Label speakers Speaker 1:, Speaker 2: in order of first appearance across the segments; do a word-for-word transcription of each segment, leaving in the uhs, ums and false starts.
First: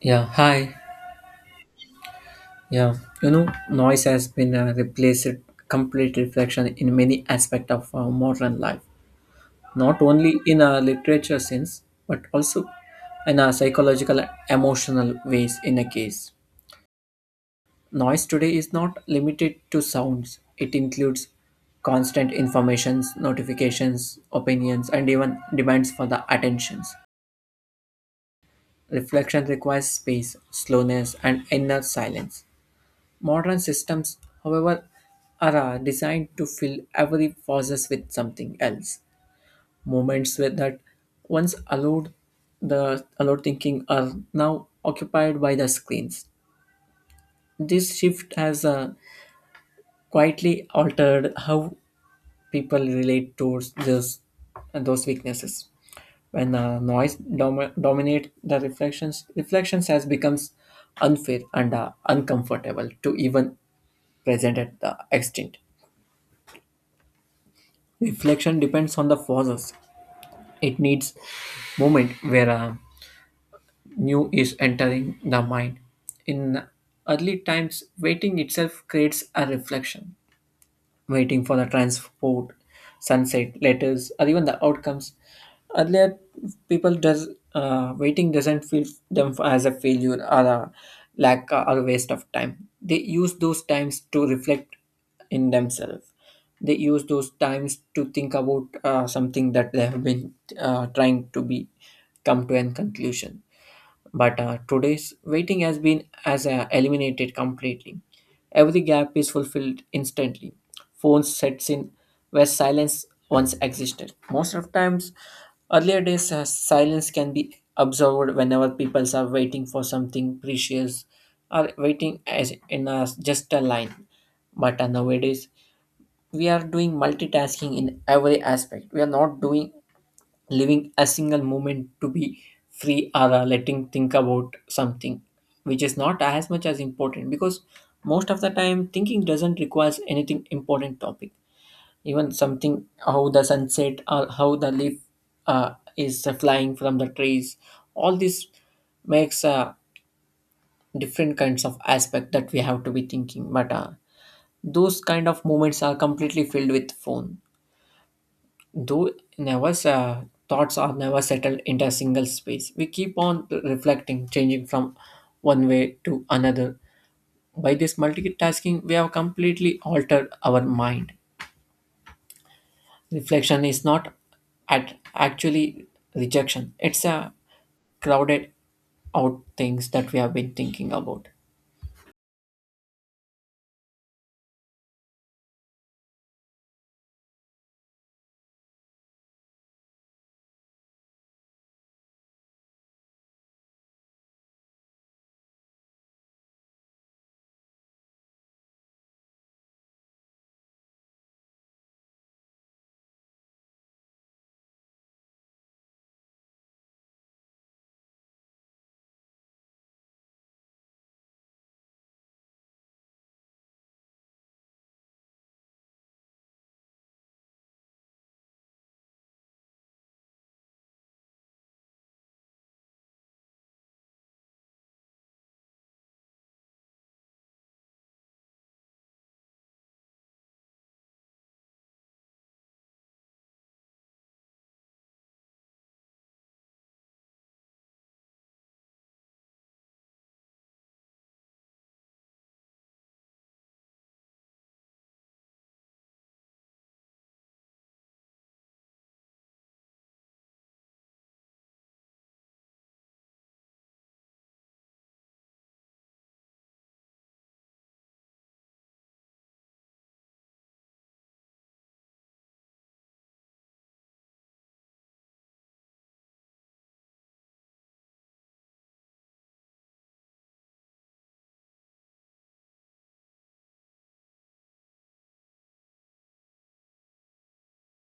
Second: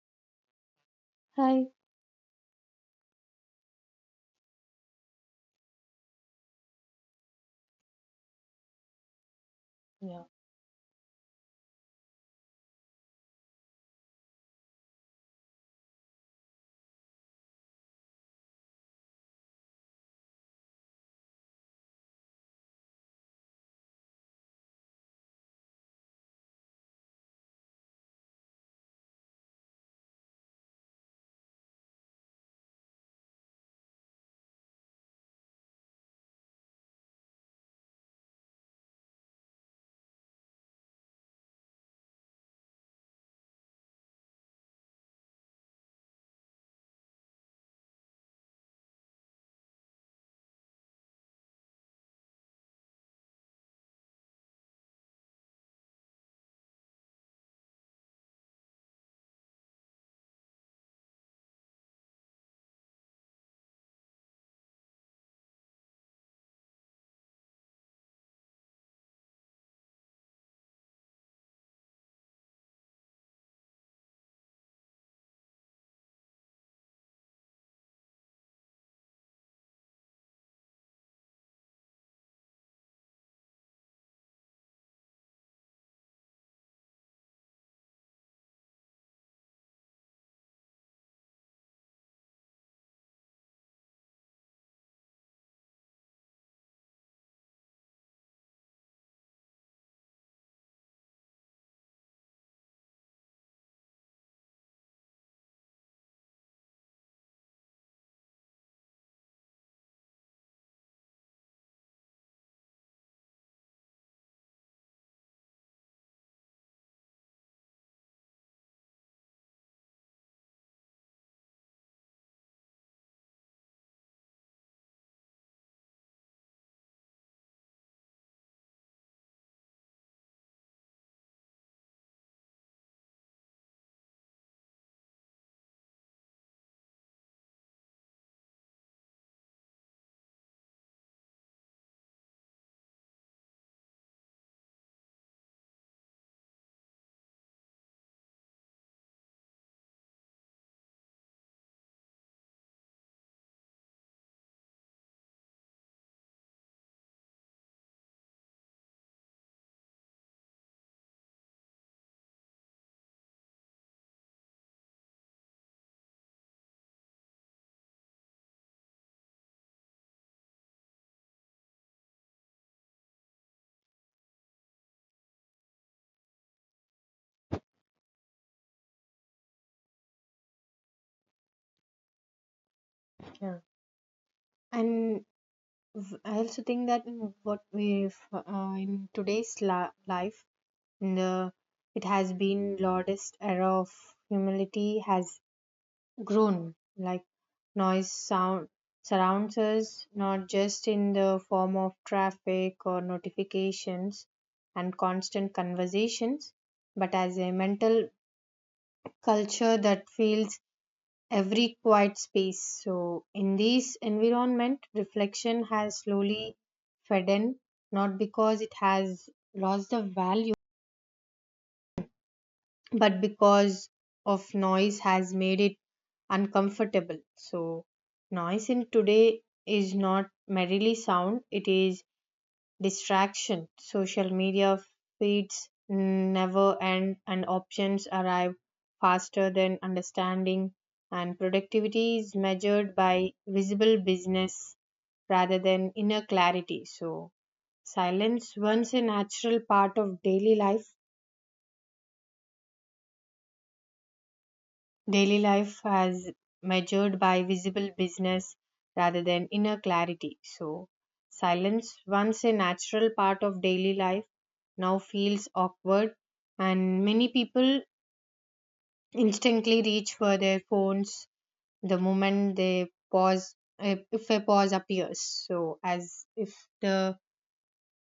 Speaker 1: Yeah, hi.
Speaker 2: Hi.
Speaker 1: Yeah, you know, noise has been uh, replaced complete reflection in many aspects of uh, modern life, not
Speaker 2: Yeah,
Speaker 1: only in a literature sense, but also in a psychological, and emotional ways. In a case, noise today is not limited to sounds; it includes constant informations, notifications, opinions, and even demands for the attentions. Reflection requires space, slowness, and inner silence. Modern systems, however, are uh, designed to fill every pauses with something else. Moments where that once allowed the allowed thinking are now occupied by the screens. This shift has uh, quietly altered how people relate towards this, those weaknesses. When uh, noise dom- dominate the reflections, reflections has becomes unfair and uh, uncomfortable to even present at the extent. Reflection depends on the forces. It needs moment where a new is entering the mind. In early times, waiting itself creates a reflection waiting for the transport, sunset, letters, or even the outcomes. Earlier, people does uh, waiting doesn't feel them as a failure or a lack or a waste of time. They use those times to reflect in themselves. They use those times to think about uh, something that they have been uh, trying to be come to an conclusion but uh, today's waiting has been as uh, eliminated completely. Every gap is fulfilled instantly. Phones sets in where silence once existed. Most of times, earlier days, uh, silence can be observed whenever people are waiting for something precious or waiting as in a, just a line. But uh, nowadays, we are doing multitasking in every aspect. We are not doing living a single moment to be free or uh, letting think about something which is not as much as important, because most of the time thinking doesn't require anything important topic, even something how the sunset or how the leaf uh, is uh, flying from the trees. All this makes uh, different kinds of aspect that we have to be thinking, but uh, those kind of moments are completely filled with phone, though never uh, thoughts are never settled into a single space. We keep on reflecting, changing from one way to another. By this multitasking we have completely altered our mind. Reflection is not at actually rejection, it's a crowded out things that we have been thinking about.
Speaker 2: yeah, and v- I also think that in what we f- uh, in today's la- life, in the it has been loudest era of humility has grown. Like noise sound surrounds us, not just in the form of traffic or notifications and constant conversations, but as a mental culture that feels every quiet space. So, in this environment, reflection has slowly fed in, not because it has lost the value, but because of noise has made it uncomfortable. So, noise in today is not merely sound, it is distraction. Social media feeds never end, and options arrive faster than understanding. And productivity is measured by visible business rather than inner clarity. So, silence, once a natural part of daily life, daily life has measured by visible business rather than inner clarity. So, silence, once a natural part of daily life, now feels awkward, and many people instantly reach for their phones the moment they pause, if if a pause appears. So, as if the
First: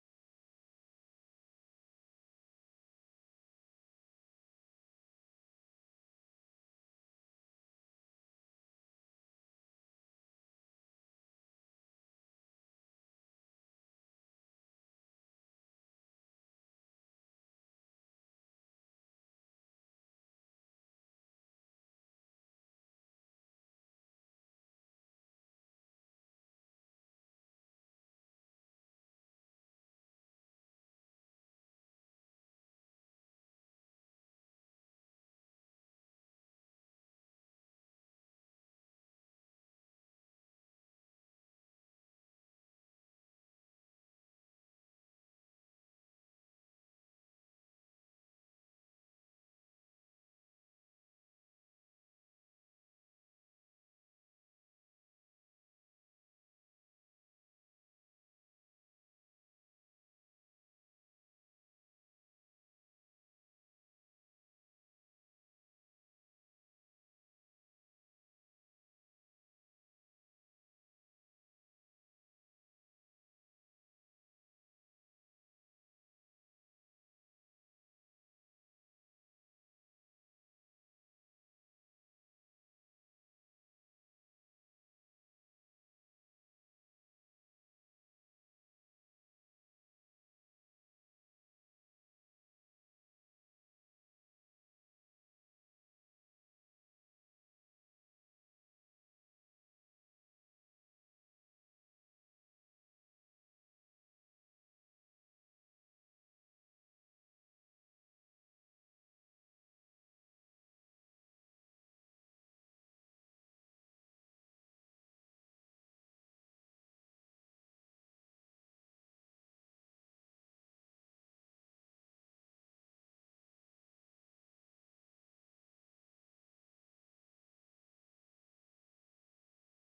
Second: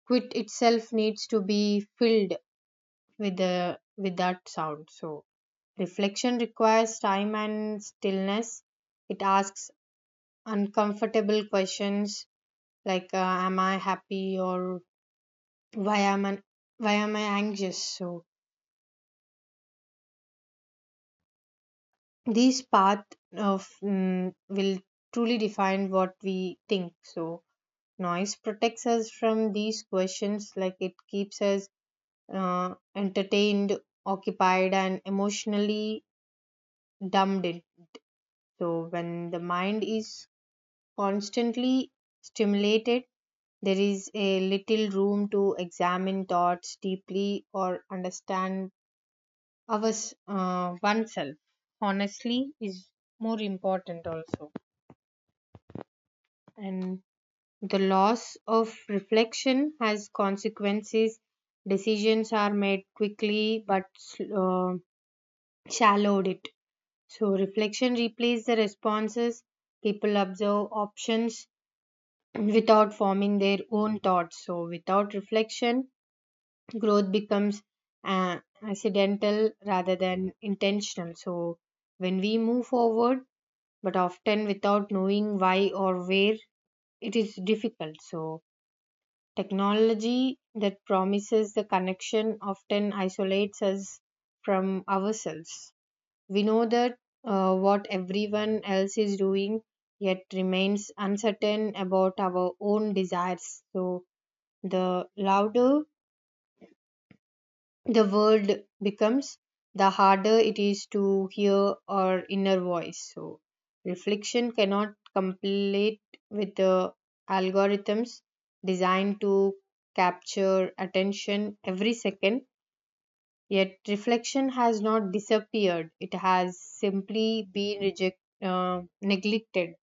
Speaker 2: quit itself needs to be filled with the with that sound. So, reflection requires time and stillness. It asks uncomfortable questions like uh, am I happy, or why am i why am I anxious? So these path of mm, will truly define what we think. So noise protects us from these questions, like it keeps us uh, entertained, occupied, and emotionally dumbed in. So when the mind is constantly stimulated, there is a little room to examine thoughts deeply or understand ours, uh, oneself. Honestly, is more important also. And the loss of reflection has consequences. Decisions are made quickly but uh, shallowed it. So, reflection replaces the responses. People observe options without forming their own thoughts. So, without reflection, growth becomes uh, accidental rather than intentional. So, when we move forward, but often without knowing why or where, it is difficult. So, technology that promises the connection often isolates us from ourselves. We know that uh, what everyone else is doing, yet remains uncertain about our own desires. So, the louder the world becomes, the harder it is to hear our inner voice. So, reflection cannot complete with the algorithms designed to capture attention every second, yet, reflection has not disappeared. It has simply been reject, uh, neglected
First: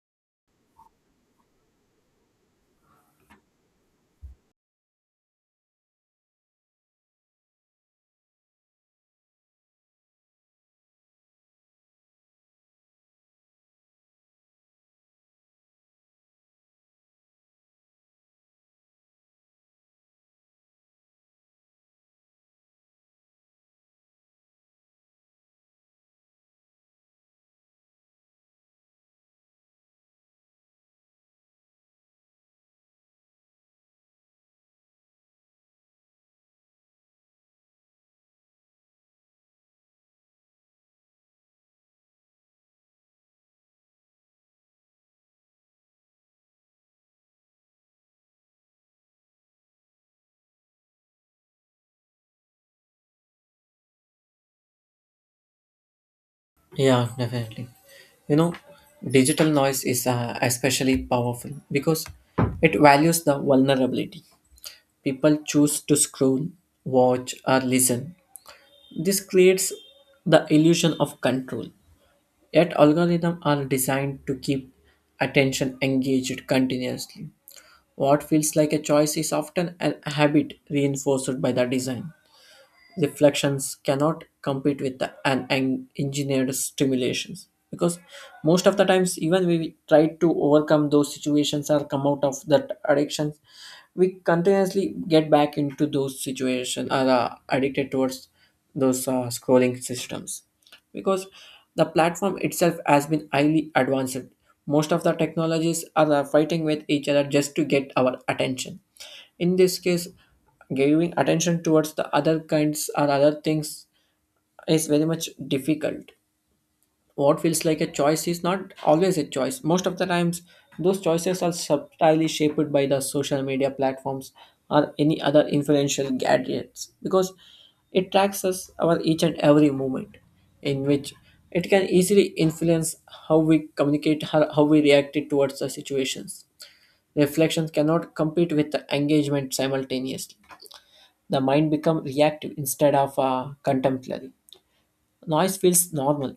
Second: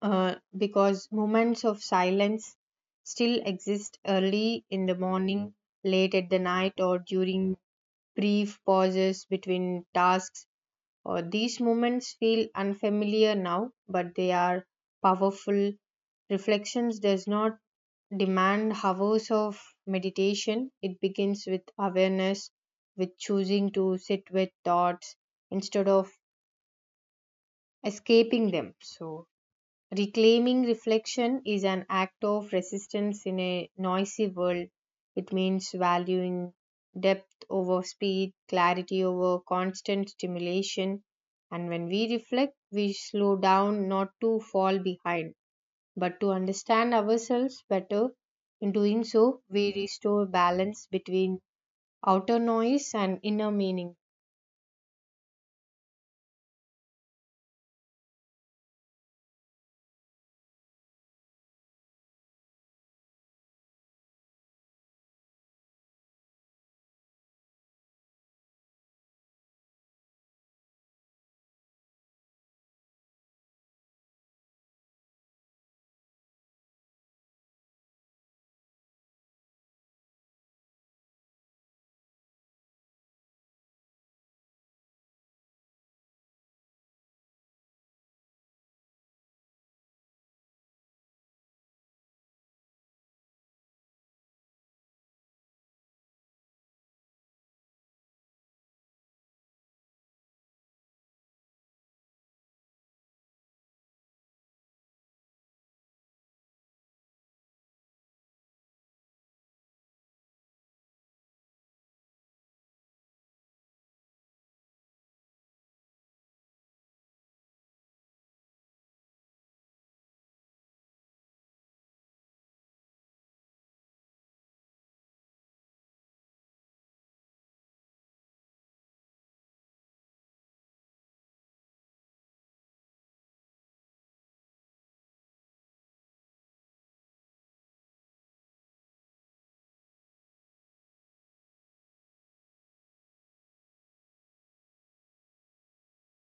Speaker 2: uh, because moments of silence still exist early in the morning, late at the night, or during brief pauses between tasks. Or these moments feel unfamiliar now, but they are powerful. Reflections does not demand hours of meditation. It begins with awareness, with choosing to sit with thoughts instead of escaping them. So reclaiming reflection is an act of resistance in a noisy world. It means valuing depth over speed, clarity over constant stimulation. And when we reflect, we slow down not to fall behind, but to understand ourselves better. In doing so, we restore balance between outer noise and inner meaning.
Speaker 1: Yeah, definitely. You know, digital noise is uh, especially powerful because it values the vulnerability. People choose to scroll, watch, or listen. This creates the illusion of control. Yet algorithms are designed to keep attention engaged continuously. What feels like a choice is often a habit reinforced by the design. Reflections cannot compete with the, an, en- engineered stimulations, because most of the times even we try to overcome those situations or come out of that addiction, we continuously get back into those situations, are uh, addicted towards those uh, scrolling systems, because the platform itself has been highly advanced. Most of the technologies are uh, fighting with each other just to get our attention. In this case, giving attention towards the other kinds or other things is very much difficult. What feels like a choice is not always a choice. Most of the times, those choices are subtly shaped by the social media platforms or any other influential gadgets, because it tracks us our each and every moment, in which it can easily influence how we communicate, how how we react towards the situations. Reflections cannot compete with the engagement simultaneously. The mind becomes reactive instead of uh, contemplative. Noise feels normal,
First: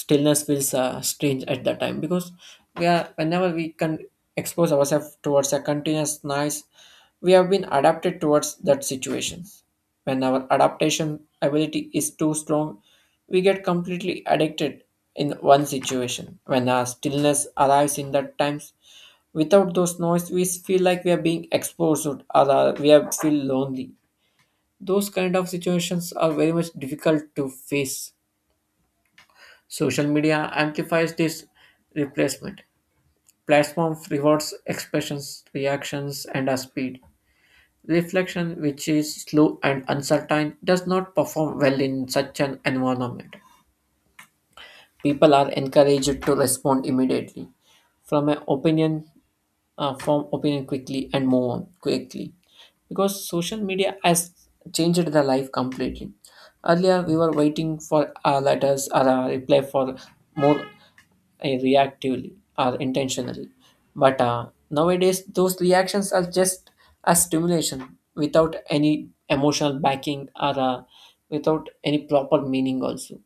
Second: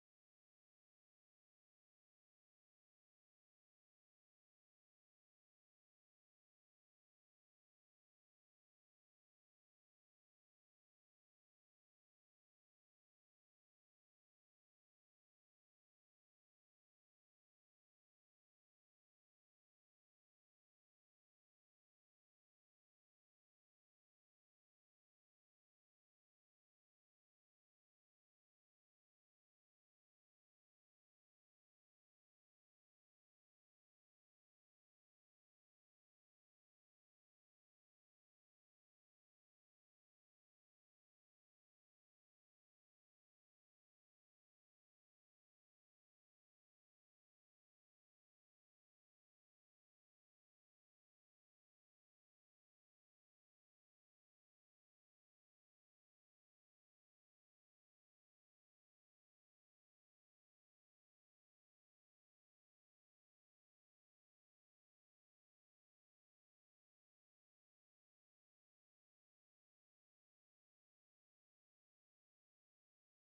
Speaker 1: stillness feels uh, strange at that time, because we are, whenever we can expose ourselves towards a continuous noise, we have been adapted towards that situation. When our adaptation ability is too strong we get completely addicted in one situation. When our stillness arrives, in that times without those noise we feel like we are being exposed, or uh, we are feel lonely. Those kind of situations are very much difficult to face. Social media amplifies this replacement. Platform rewards expressions, reactions, and a speed. Reflection, which is slow and uncertain, does not perform well in such an environment. People are encouraged to respond immediately from an opinion, uh, form opinion quickly and move on quickly, because social media has changed the life completely. Earlier, we were waiting for our letters or a reply for more eh, reactively or intentionally. But uh, nowadays, those reactions are just a stimulation without any emotional backing or uh, without any proper meaning, also.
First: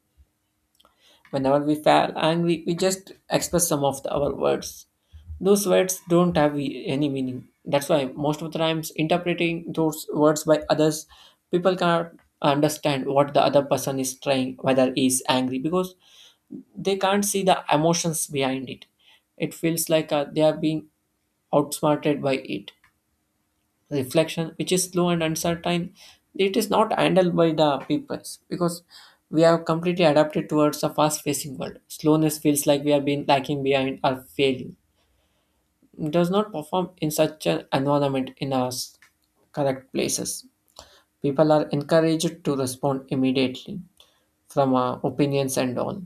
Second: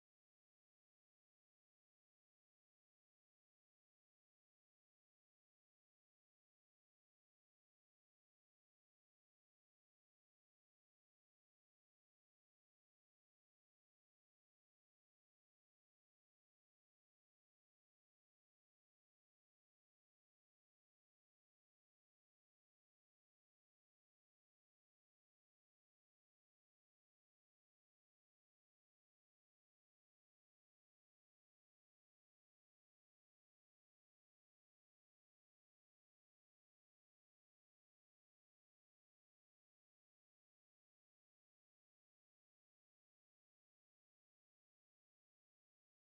Speaker 1: Whenever we feel angry, we just express some of the, our words. Those words don't have e- any meaning. That's why most of the times interpreting those words by others, people cannot understand what the other person is trying, whether he is angry, because they can't see the emotions behind it. It feels like uh, they are being outsmarted by it. Reflection, which is slow and uncertain, it is not handled by the peoples, because we have completely adapted towards a fast-facing world. Slowness feels like we have been lacking behind or failing. It does not perform in such an environment in our s- correct places. People are encouraged to respond immediately from uh, opinions and all.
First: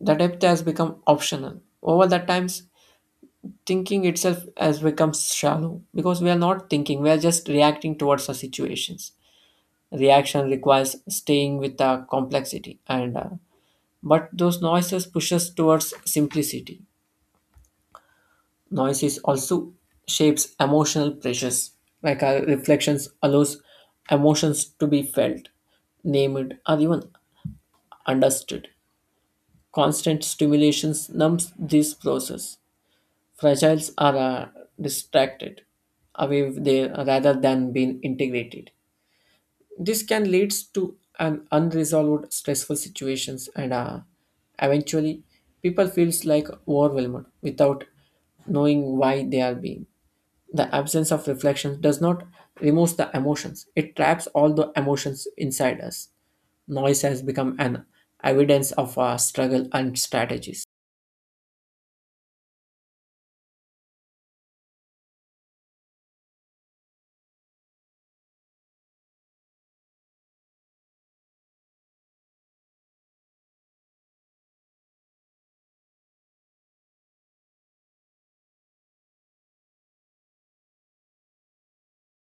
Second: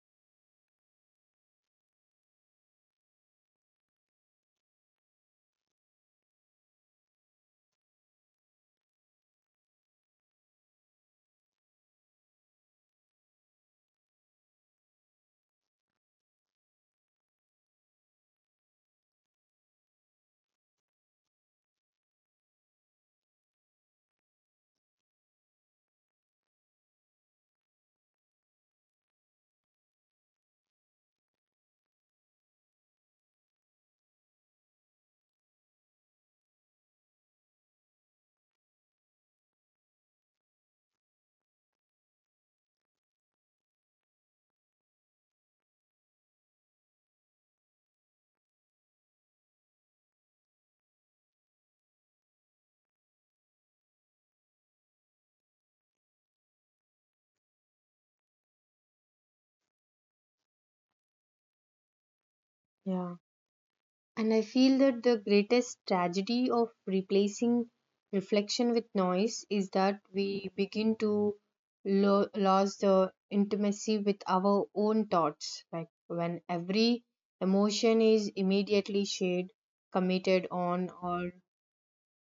Speaker 1: The depth has become optional. Over the times, thinking itself has become shallow, because we are not thinking, we are just reacting towards the situations. Reaction requires staying with the complexity and uh, but those noises push us towards simplicity. Noises also shapes emotional pressures, like our reflections allows emotions to be felt, named or even understood. Constant stimulations numbs this process. Fragiles are uh, distracted away there rather than being integrated. This can lead to an unresolved stressful situations and uh, eventually people feels like overwhelmed without knowing why they are being. The absence of reflection does not remove the emotions. It traps all the emotions inside us. Noise has become an evidence of our struggle and strategies.
Speaker 2: Yeah. And I feel that the greatest tragedy of replacing reflection with noise is that we begin to lo- lose the intimacy with our own thoughts. Like when every emotion is immediately shared, commented on, or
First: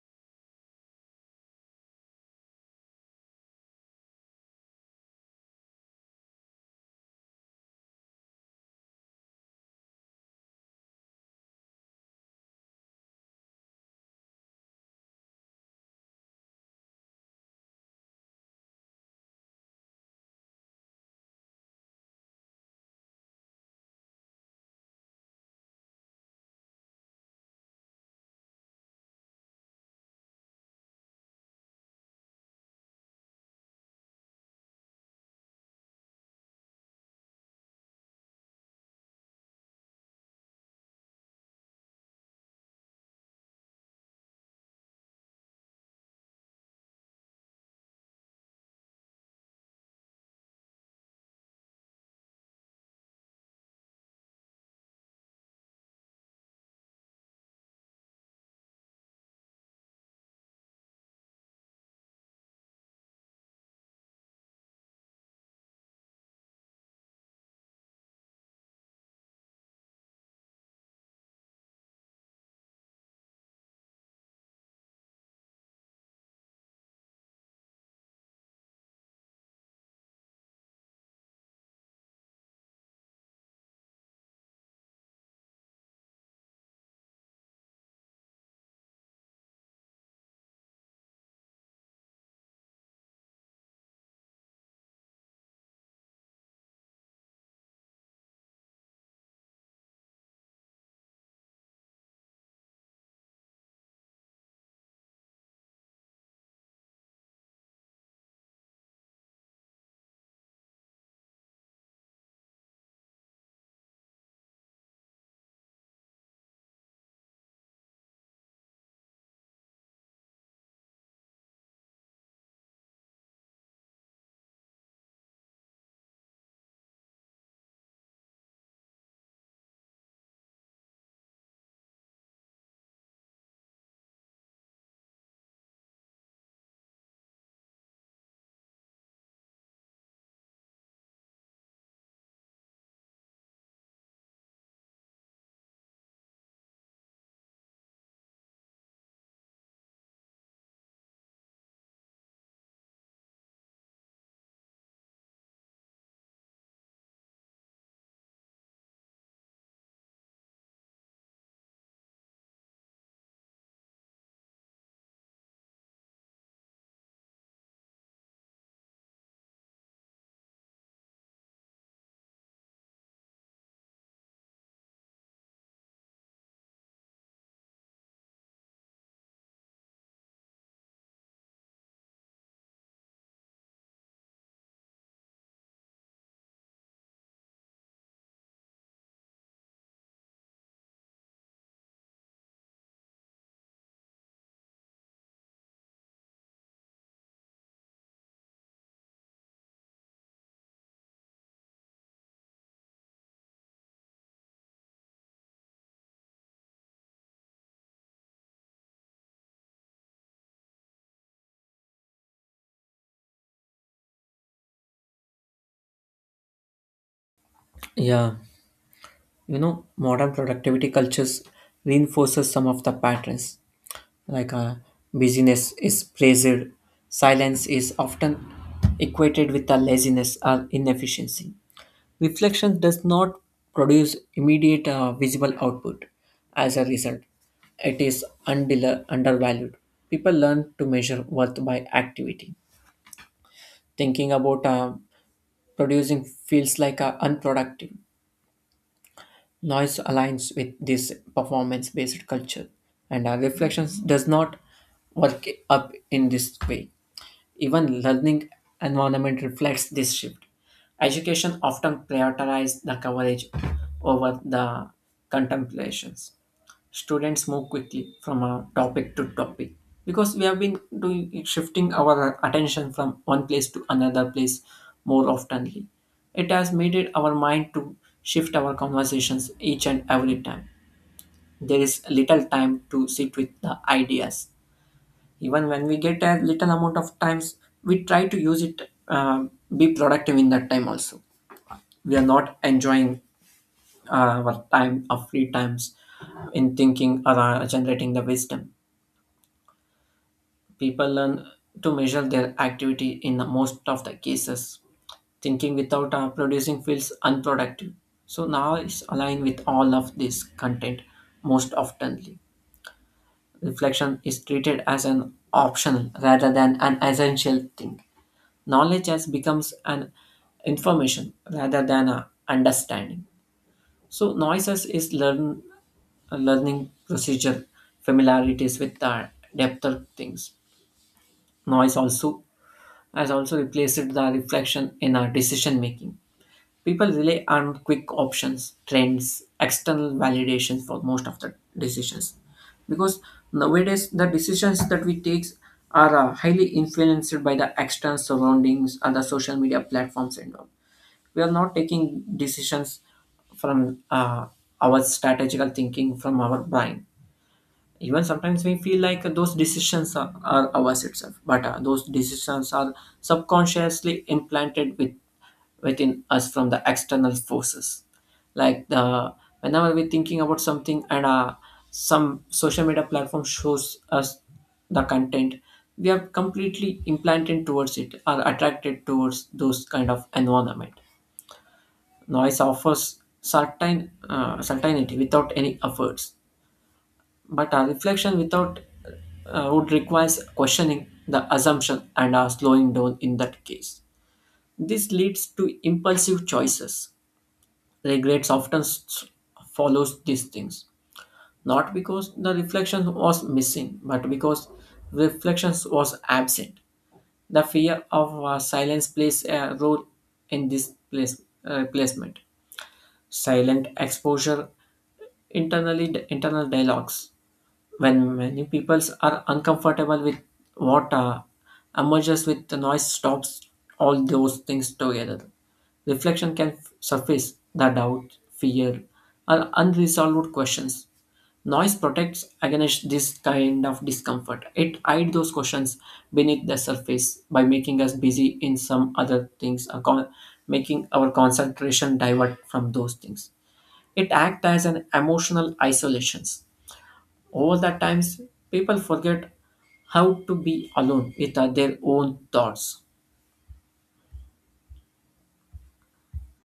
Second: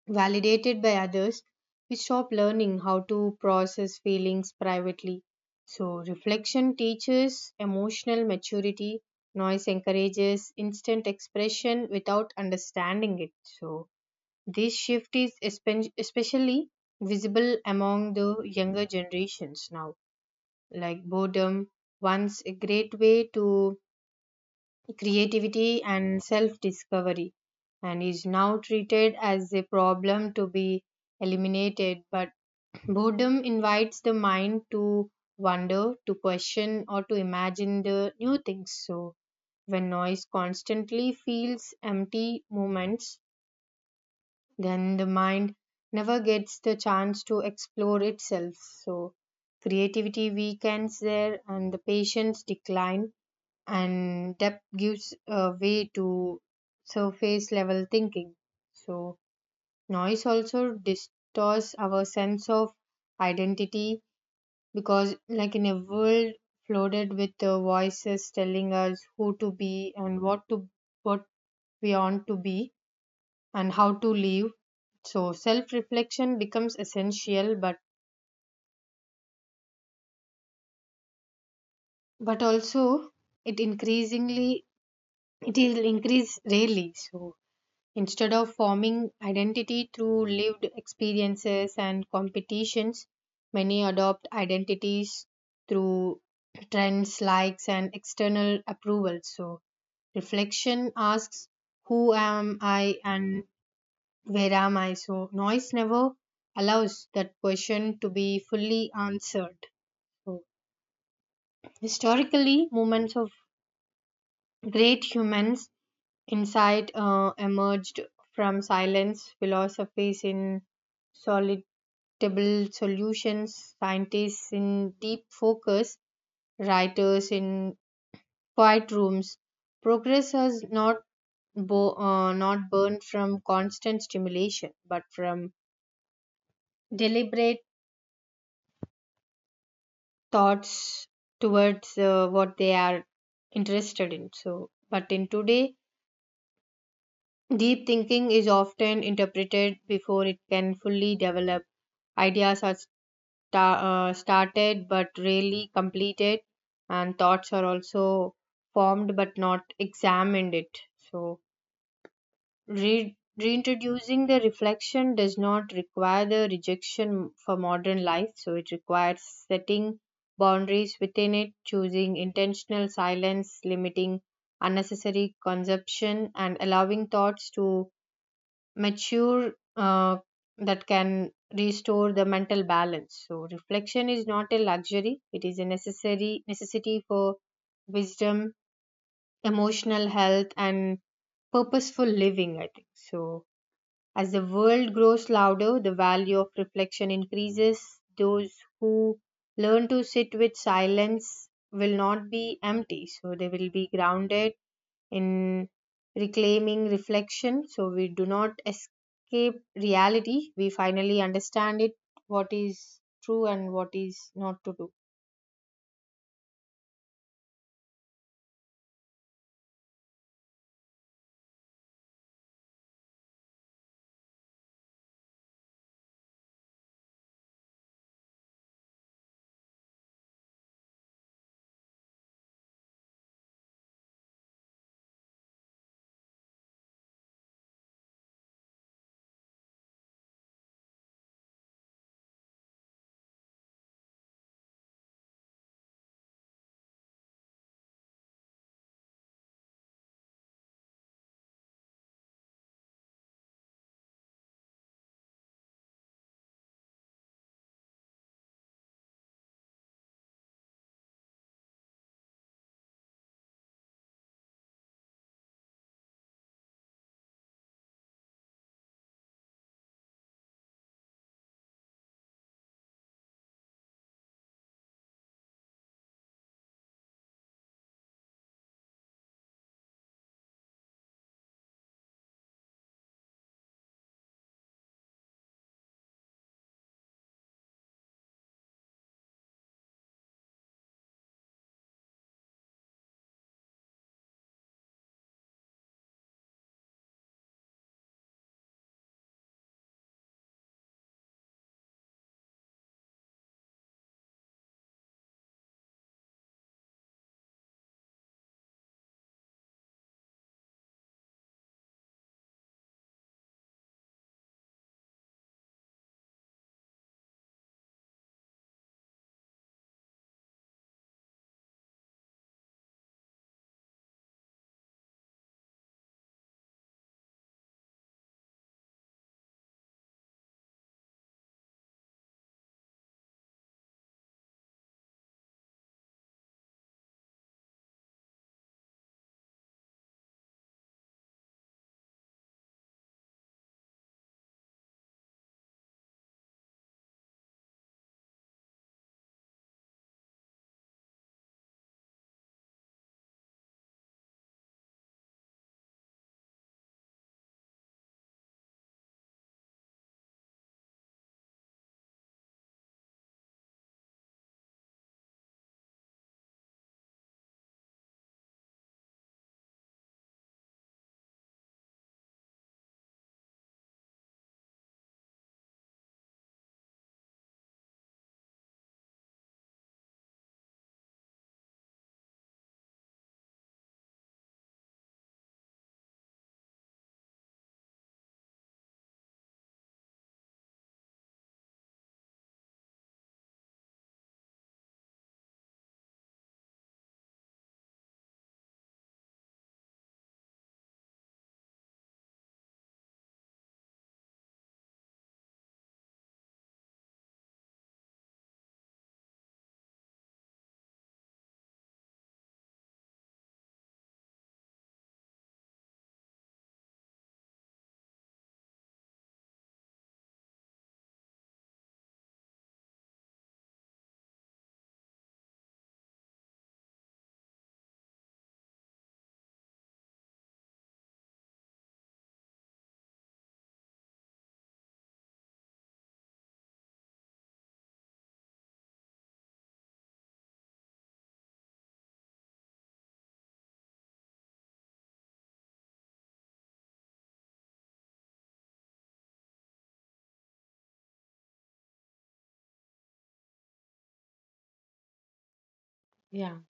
Speaker 2: validated by others, we stop learning how to process feelings privately. So, reflection teaches emotional maturity, noise encourages instant expression without understanding it. So, this shift is espe- especially visible among the younger generations now. Like boredom, once a great way to creativity and self discovery, and is now treated as a problem to be eliminated, but boredom invites the mind to wonder, to question, or to imagine the new things. So when noise constantly feels empty moments, then the mind never gets the chance to explore itself. So creativity weakens there, and the patience decline, and depth gives uh, way to surface level thinking. So, noise also distorts our sense of identity because, like in a world flooded with uh, voices telling us who to be and what to what we want to be and how to live, so self reflection becomes essential, but but also it increasingly it will increase really. So instead of forming identity through lived experiences and competitions, many adopt identities through trends, likes, and external approval. So, reflection asks, who am I and where am I? So, noise never allows that question to be fully answered. So, historically, moments of great humans insight uh, emerged from silence, philosophies in solitable solutions, scientists in deep focus, writers in quiet rooms. Progress has not, bo- uh, not burned from constant stimulation, but from deliberate thoughts towards uh, what they are interested in. So, but in today, deep thinking is often interpreted before it can fully develop. Ideas are sta- uh, started but rarely completed, and thoughts are also formed but not examined it. So, re- reintroducing the reflection does not require the rejection for modern life, so, it requires setting boundaries within it, choosing intentional silence, limiting unnecessary consumption, and allowing thoughts to mature uh, that can restore the mental balance. So reflection is not a luxury, it is a necessary necessity for wisdom, emotional health, and purposeful living, I think. So as the world grows louder, the value of reflection increases. Those who learn to sit with silence will not be empty, so they will be grounded in reclaiming reflection. So we do not escape reality, we finally understand it, what is true and what is not to do.
Speaker 1: Yeah. You know, modern productivity cultures reinforces some of the patterns, like uh, busyness is praised, silence is often equated with the laziness or inefficiency. Reflection does not produce immediate uh, visible output. As a result it is undel- undervalued. People learn to measure worth by activity. Thinking about uh, producing feels like uh, unproductive. Noise aligns with this performance based culture, and our reflections does not work up in this way. Even learning environment reflects this shift. Education often prioritizes the coverage over the contemplations. Students move quickly from uh, topic to topic, because we have been doing shifting our attention from one place to another place more oftenly. It has made it our mind to shift our conversations each and every time. There is little time to sit with the ideas. Even when we get a little amount of times we try to use it um, be productive in that time also. We are not enjoying uh, our time of free times in thinking or uh, generating the wisdom. People learn to measure their activity in the most of the cases. Thinking without uh, producing feels unproductive. So now it's aligned with all of this content most oftenly. Reflection is treated as an optional rather than an essential thing. Knowledge has becomes an information rather than a understanding. So noises is learn a learning procedure, familiarities with the depth of things. Noise also has also replaced the reflection in our decision making. People rely on quick options, trends, external validations for most of the decisions. Because nowadays the decisions that we take are uh, highly influenced by the external surroundings and the social media platforms and all. We are not taking decisions from uh, our strategical thinking from our brain. Even sometimes we feel like those decisions are, are ours itself, but uh, those decisions are subconsciously implanted with within us from the external forces, like the, whenever we're thinking about something and uh, some social media platform shows us the content, we are completely implanted towards it or attracted towards those kind of environment. Noise offers certain uh, certainty without any efforts, but a reflection without uh, would requires questioning the assumption and a slowing down in that case. This leads to impulsive choices. Regrets often s- follows these things, not because the reflection was missing, but because reflections was absent. The fear of uh, silence plays a role in this place, uh, placement. Silent exposure, internally internal dialogues. When many peoples are uncomfortable with what uh, emerges with the noise stops all those things together. Reflection can f- surface the doubt, fear, or unresolved questions. Noise protects against this kind of discomfort. It hides those questions beneath the surface by making us busy in some other things, or con- making our concentration divert from those things. It acts as an emotional isolation. All the times, people forget how to be alone with uh, their own thoughts.
Speaker 2: Yeah.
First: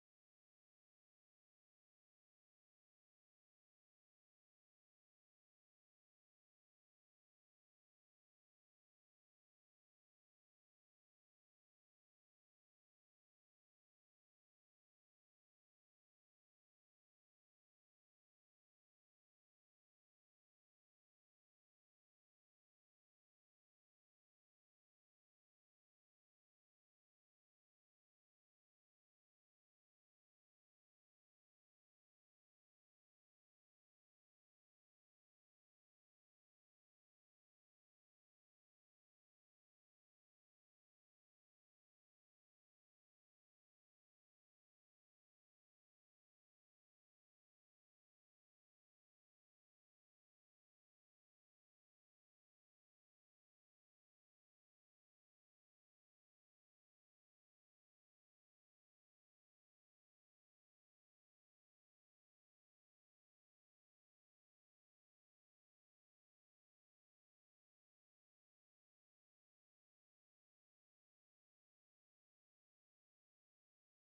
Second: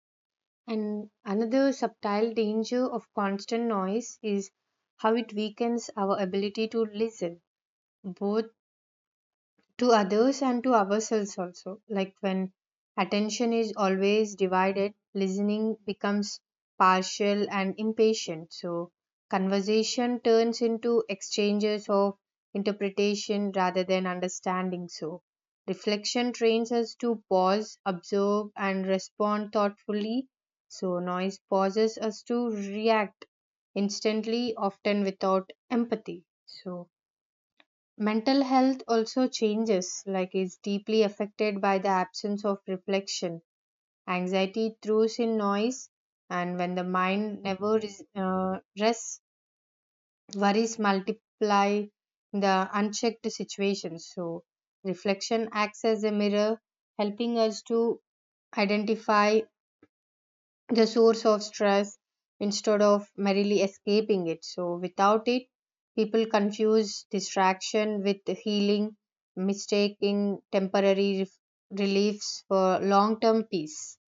Speaker 2: And another subtle danger of constant noise is how it weakens our ability to listen, both to others and to ourselves also. Like when attention is always divided, listening becomes partial and impatient. So, conversation turns into exchanges of interpretation rather than understanding. So, reflection trains us to pause, observe, and respond thoughtfully. So, noise pauses us to react instantly, often without empathy. So, mental health also changes, like is deeply affected by the absence of reflection. Anxiety throws in noise, and when the mind never is, uh, rests, worries multiply the unchecked situations. So, reflection acts as a mirror, helping us to identify the source of stress instead of merely escaping it. So, without it, people confuse distraction with healing, mistaking temporary ref- reliefs for long term peace.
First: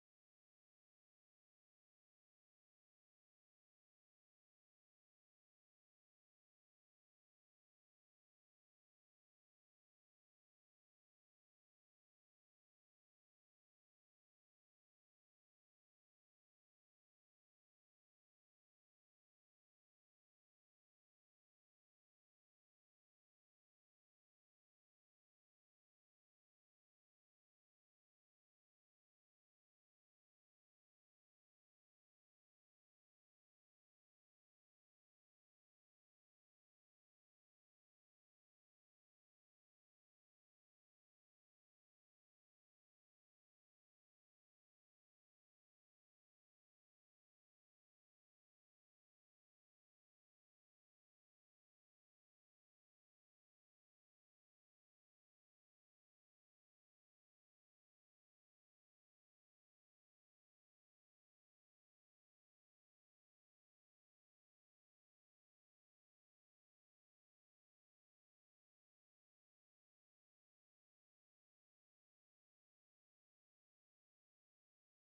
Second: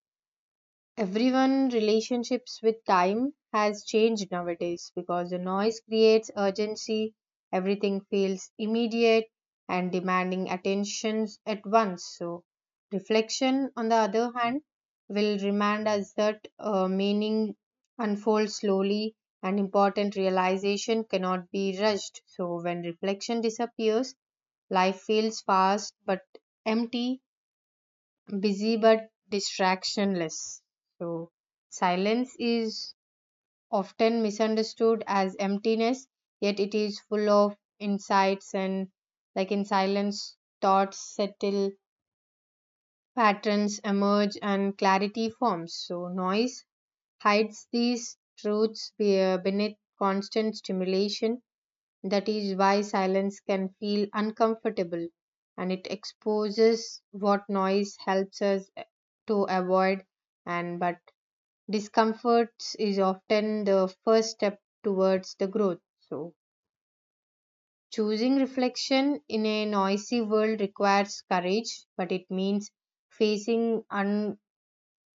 Speaker 2: Everyone relationships with time has changed nowadays because the noise creates urgency. Everything feels immediate and demanding attentions at once. So reflection, on the other hand, will remind us that uh, meaning unfolds slowly, and important realization cannot be rushed. So when reflection disappears, life feels fast but empty, busy but distractionless. So, silence is often misunderstood as emptiness, yet it is full of insights. And like in silence, thoughts settle, patterns emerge, and clarity forms. So, noise hides these truths be- beneath constant stimulation. That is why silence can feel uncomfortable, and it exposes what noise helps us eh, to avoid. And but discomfort is often the first step towards the growth. So choosing reflection in a noisy world requires courage, but it means facing un-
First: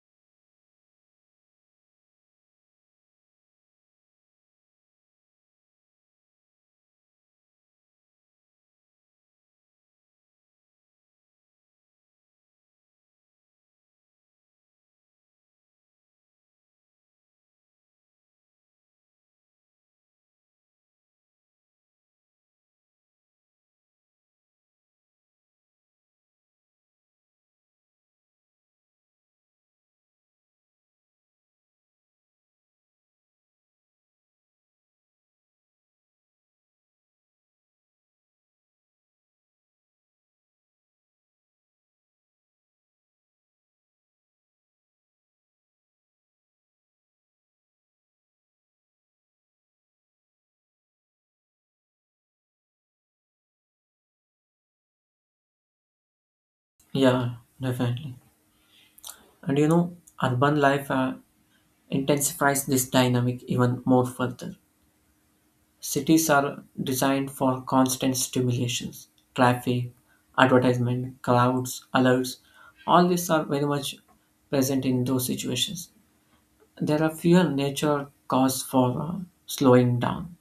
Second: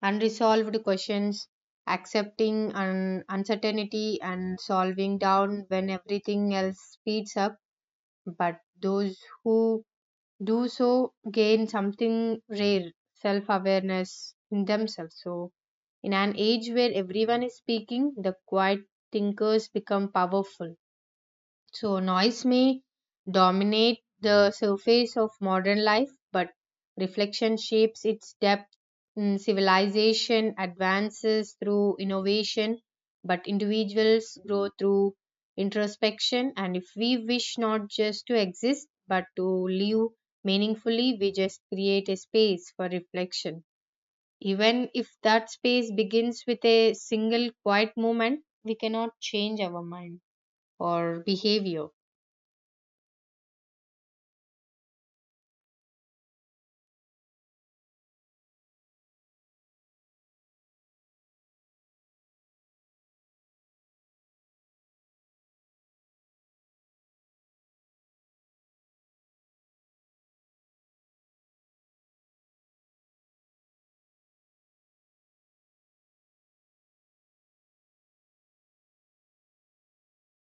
Speaker 2: unresolved questions, accepting un- uncertainty, and solving down when everything else speeds up. But those who do so gain something rare, self awareness in themselves. So, in an age where everyone is speaking, the quiet thinkers become powerful. So, noise may dominate the surface of modern life, but reflection shapes its depth. Mm, Civilization advances through innovation, but individuals grow through introspection. And if we wish not just to exist, but to live meaningfully, we just create a space for reflection. Even if that space begins with a single quiet moment, we cannot change our mind or behavior.
Speaker 1: Yeah, definitely. And you know, urban life uh, intensifies this dynamic even more further. Cities are designed for constant stimulations, traffic, advertisement, crowds, alerts. All these are very much present in those situations. There are fewer nature cause for uh, slowing down.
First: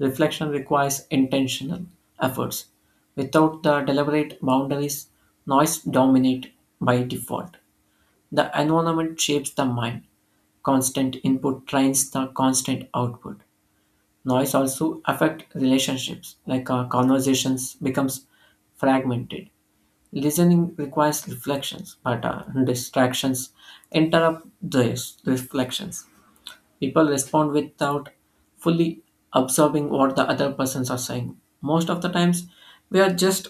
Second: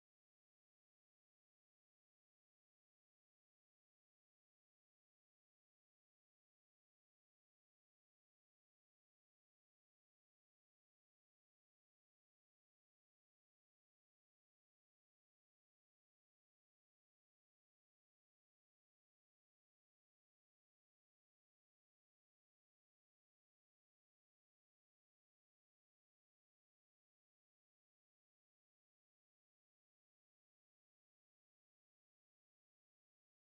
Speaker 1: Reflection requires intentional efforts. Without the deliberate boundaries, noise dominates by default. The environment shapes the mind. Constant input trains the constant output. Noise also affects relationships, like uh, conversations becomes fragmented. Listening requires reflections, but uh, distractions interrupt these reflections. People respond without fully absorbing what the other persons are saying. Most of the times, we are just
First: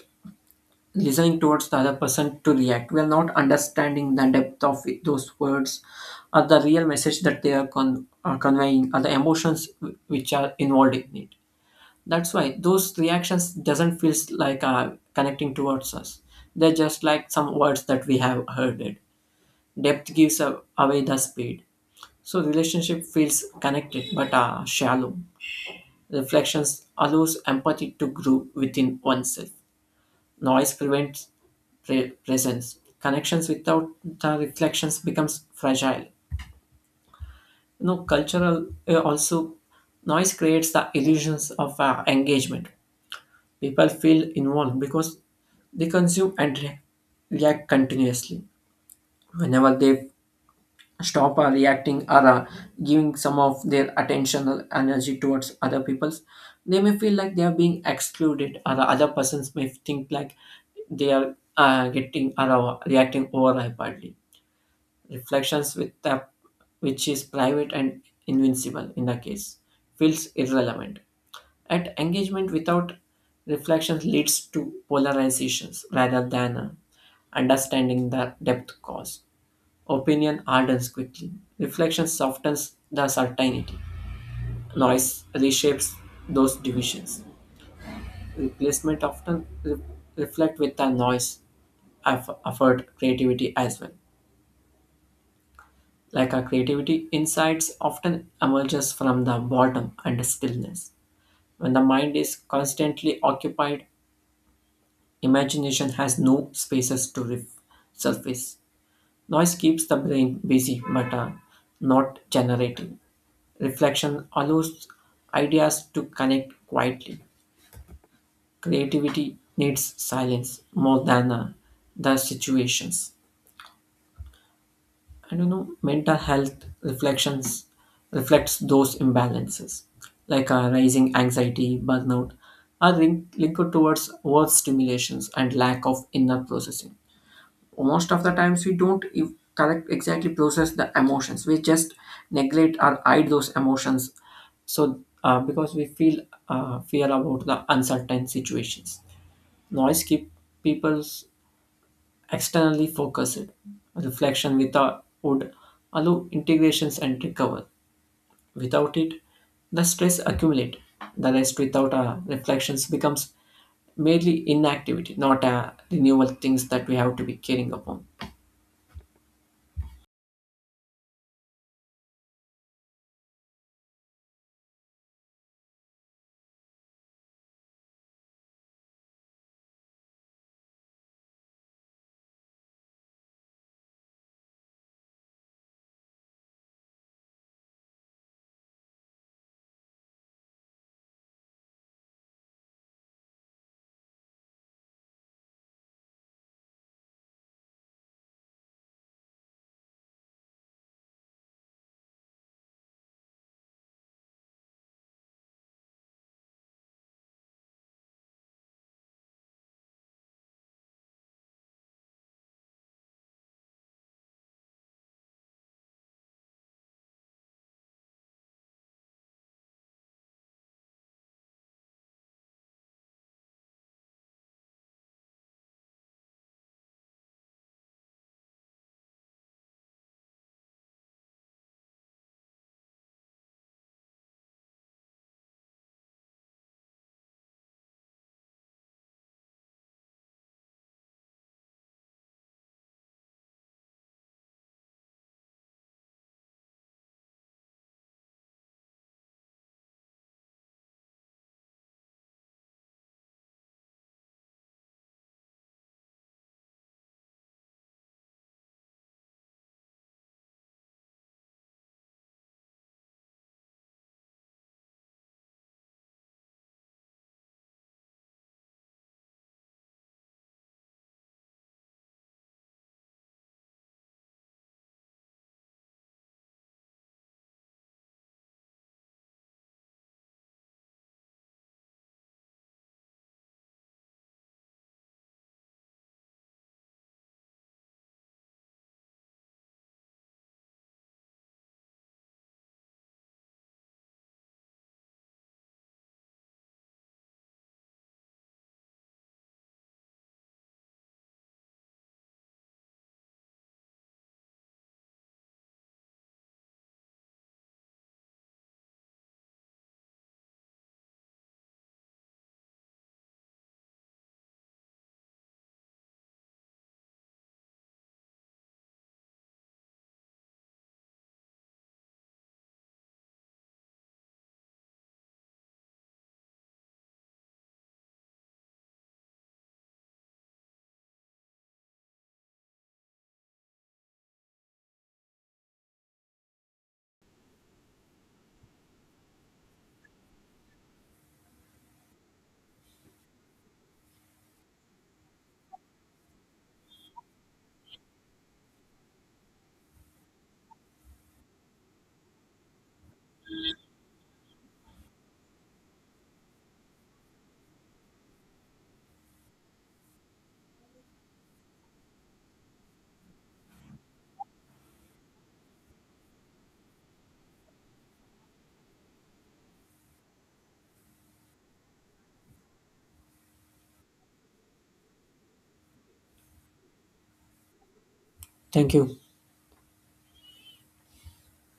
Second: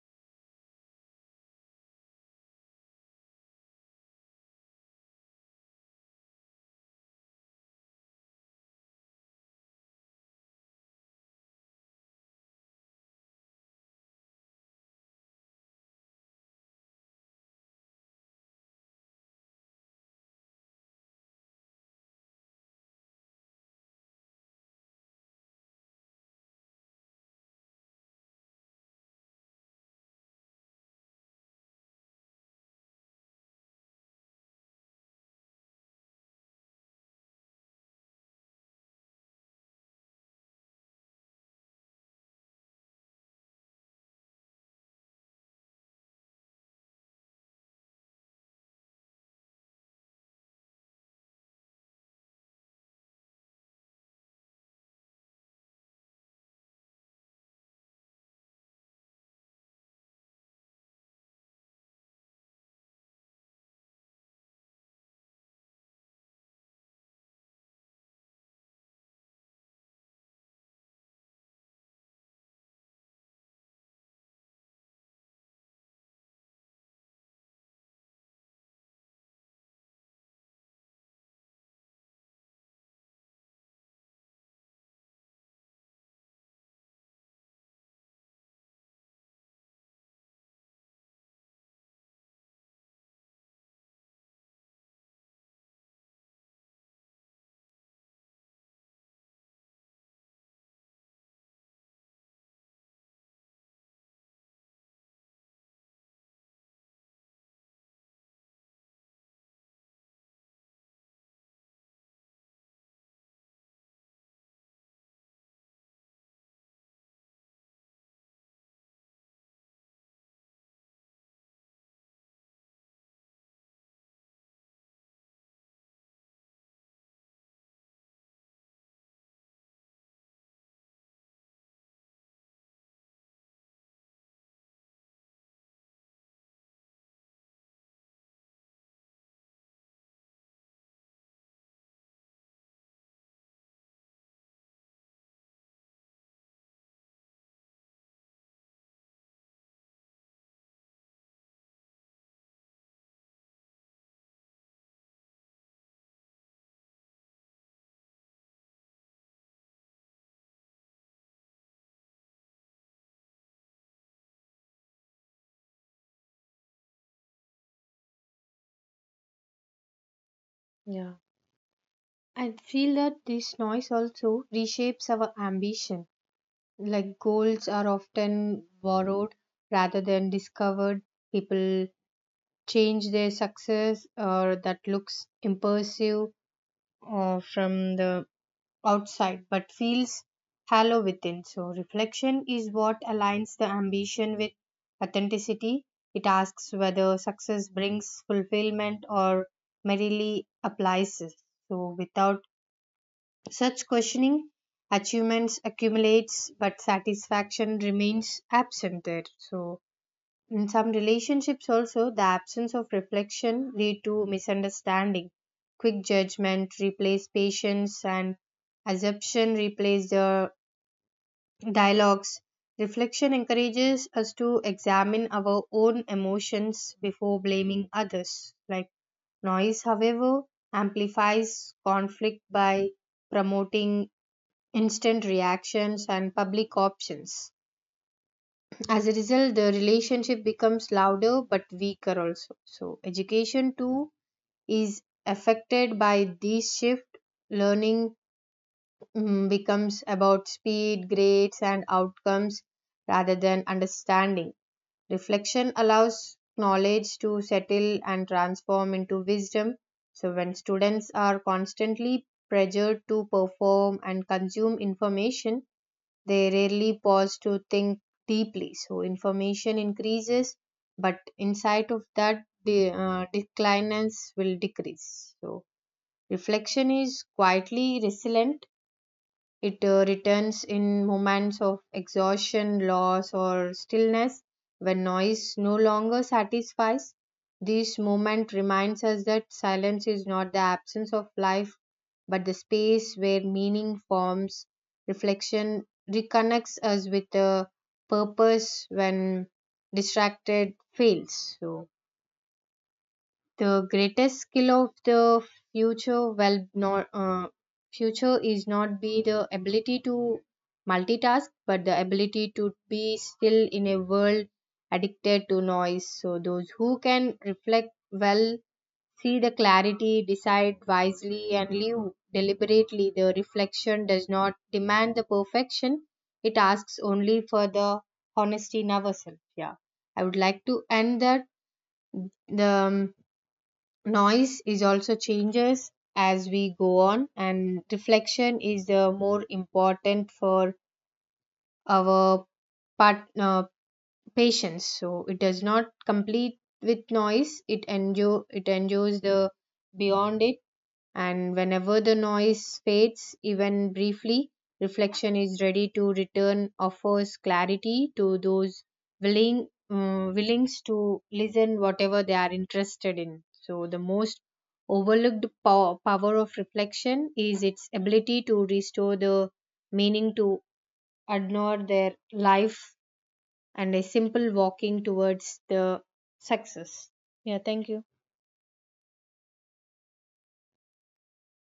Speaker 1: listening towards the other person to react. We are not understanding the depth of it- those words or the real message that they are con- are conveying or the emotions wh- which are involved in it. That's why those reactions doesn't feel like uh, connecting towards us. They're just like some words that we have heard it. Depth gives a- away the speed. So relationship feels connected but are shallow. Reflections allows empathy to grow within oneself. Noise prevents pre- presence. Connections without the reflections becomes fragile. You know, cultural uh, also noise creates the illusions of uh, engagement. People feel involved because they consume and re- react continuously. Whenever they stop uh, reacting or uh, giving some of their attentional energy towards other people's, they may feel like they are being excluded or other persons may think like they are uh, getting or uh, reacting overhyperly. Reflections with the, which is private and invincible in the case, feels irrelevant. At engagement without reflections leads to polarizations rather than uh, understanding the depth cause. Opinion hardens quickly. Reflection softens the certainty. Noise reshapes those divisions. Replacement often re- reflect with the noise, eff- effort, creativity as well. Like our creativity, insights often emerges from the bottom and stillness. When the mind is constantly occupied, imagination has no spaces to re- surface. Noise keeps the brain busy but uh, not generating. Reflection allows ideas to connect quietly. Creativity needs silence more than uh, the situations. And you know, mental health reflections reflects those imbalances, like uh, rising anxiety, burnout, are link- linked towards over stimulations and lack of inner processing. Most of the times we don't e- correct exactly process the emotions, we just neglect or hide those emotions, so uh, because we feel uh, fear about the uncertain situations. Noise keep people externally focused. Reflection without would allow integrations and recover. Without it the stress accumulate. The rest without uh, reflections becomes merely inactivity, not a renewal things that we have to be caring upon.
Speaker 2: Yeah. I feel that this noise also reshapes our ambition. Like goals are often borrowed rather than discovered. People change their success or that looks impressive uh, from the outside but feels hollow within. So, reflection is what aligns the ambition with authenticity. It asks whether success brings fulfillment or merely applies it. So, without such questioning, achievements accumulates but satisfaction remains absent there. So in some relationships also the absence of reflection lead to misunderstanding. Quick judgment replace patience, and assumption replace the dialogues. Reflection encourages us to examine our own emotions before blaming others. Like noise, however, amplifies conflict by promoting instant reactions, and public options. As a result, the relationship becomes louder but weaker also. So, education too is affected by this shift. Learning mm, becomes about speed, grades, and outcomes rather than understanding. Reflection allows knowledge to settle and transform into wisdom. So, when students are constantly pressured to perform and consume information, they rarely pause to think deeply. So information increases, but insight of that de- uh, declines will decrease. So reflection is quietly resilient. It uh, returns in moments of exhaustion, loss, or stillness, when noise no longer satisfies. This moment reminds us that silence is not the absence of life, but the space where meaning forms. Reflection reconnects us with a purpose when distracted fails. So, the greatest skill of the future well not uh, future is not be the ability to multitask, but the ability to be still in a world addicted to noise. So those who can reflect well see the clarity, decide wisely, and live deliberately. The reflection does not demand the perfection, it asks only for the honesty in ourselves. Yeah, I would like to end that the um, noise is also changes as we go on, and reflection is the more important for our part, uh, patience. So it does not complete with noise, it endure it endures the beyond it. And whenever the noise fades, even briefly, reflection is ready to return, offers clarity to those willing um, willings to listen whatever they are interested in. So the most overlooked pow- power of reflection is its ability to restore the meaning to adorn their life, and a simple walking towards the success. Yeah, thank you.
Speaker 1: Thank you.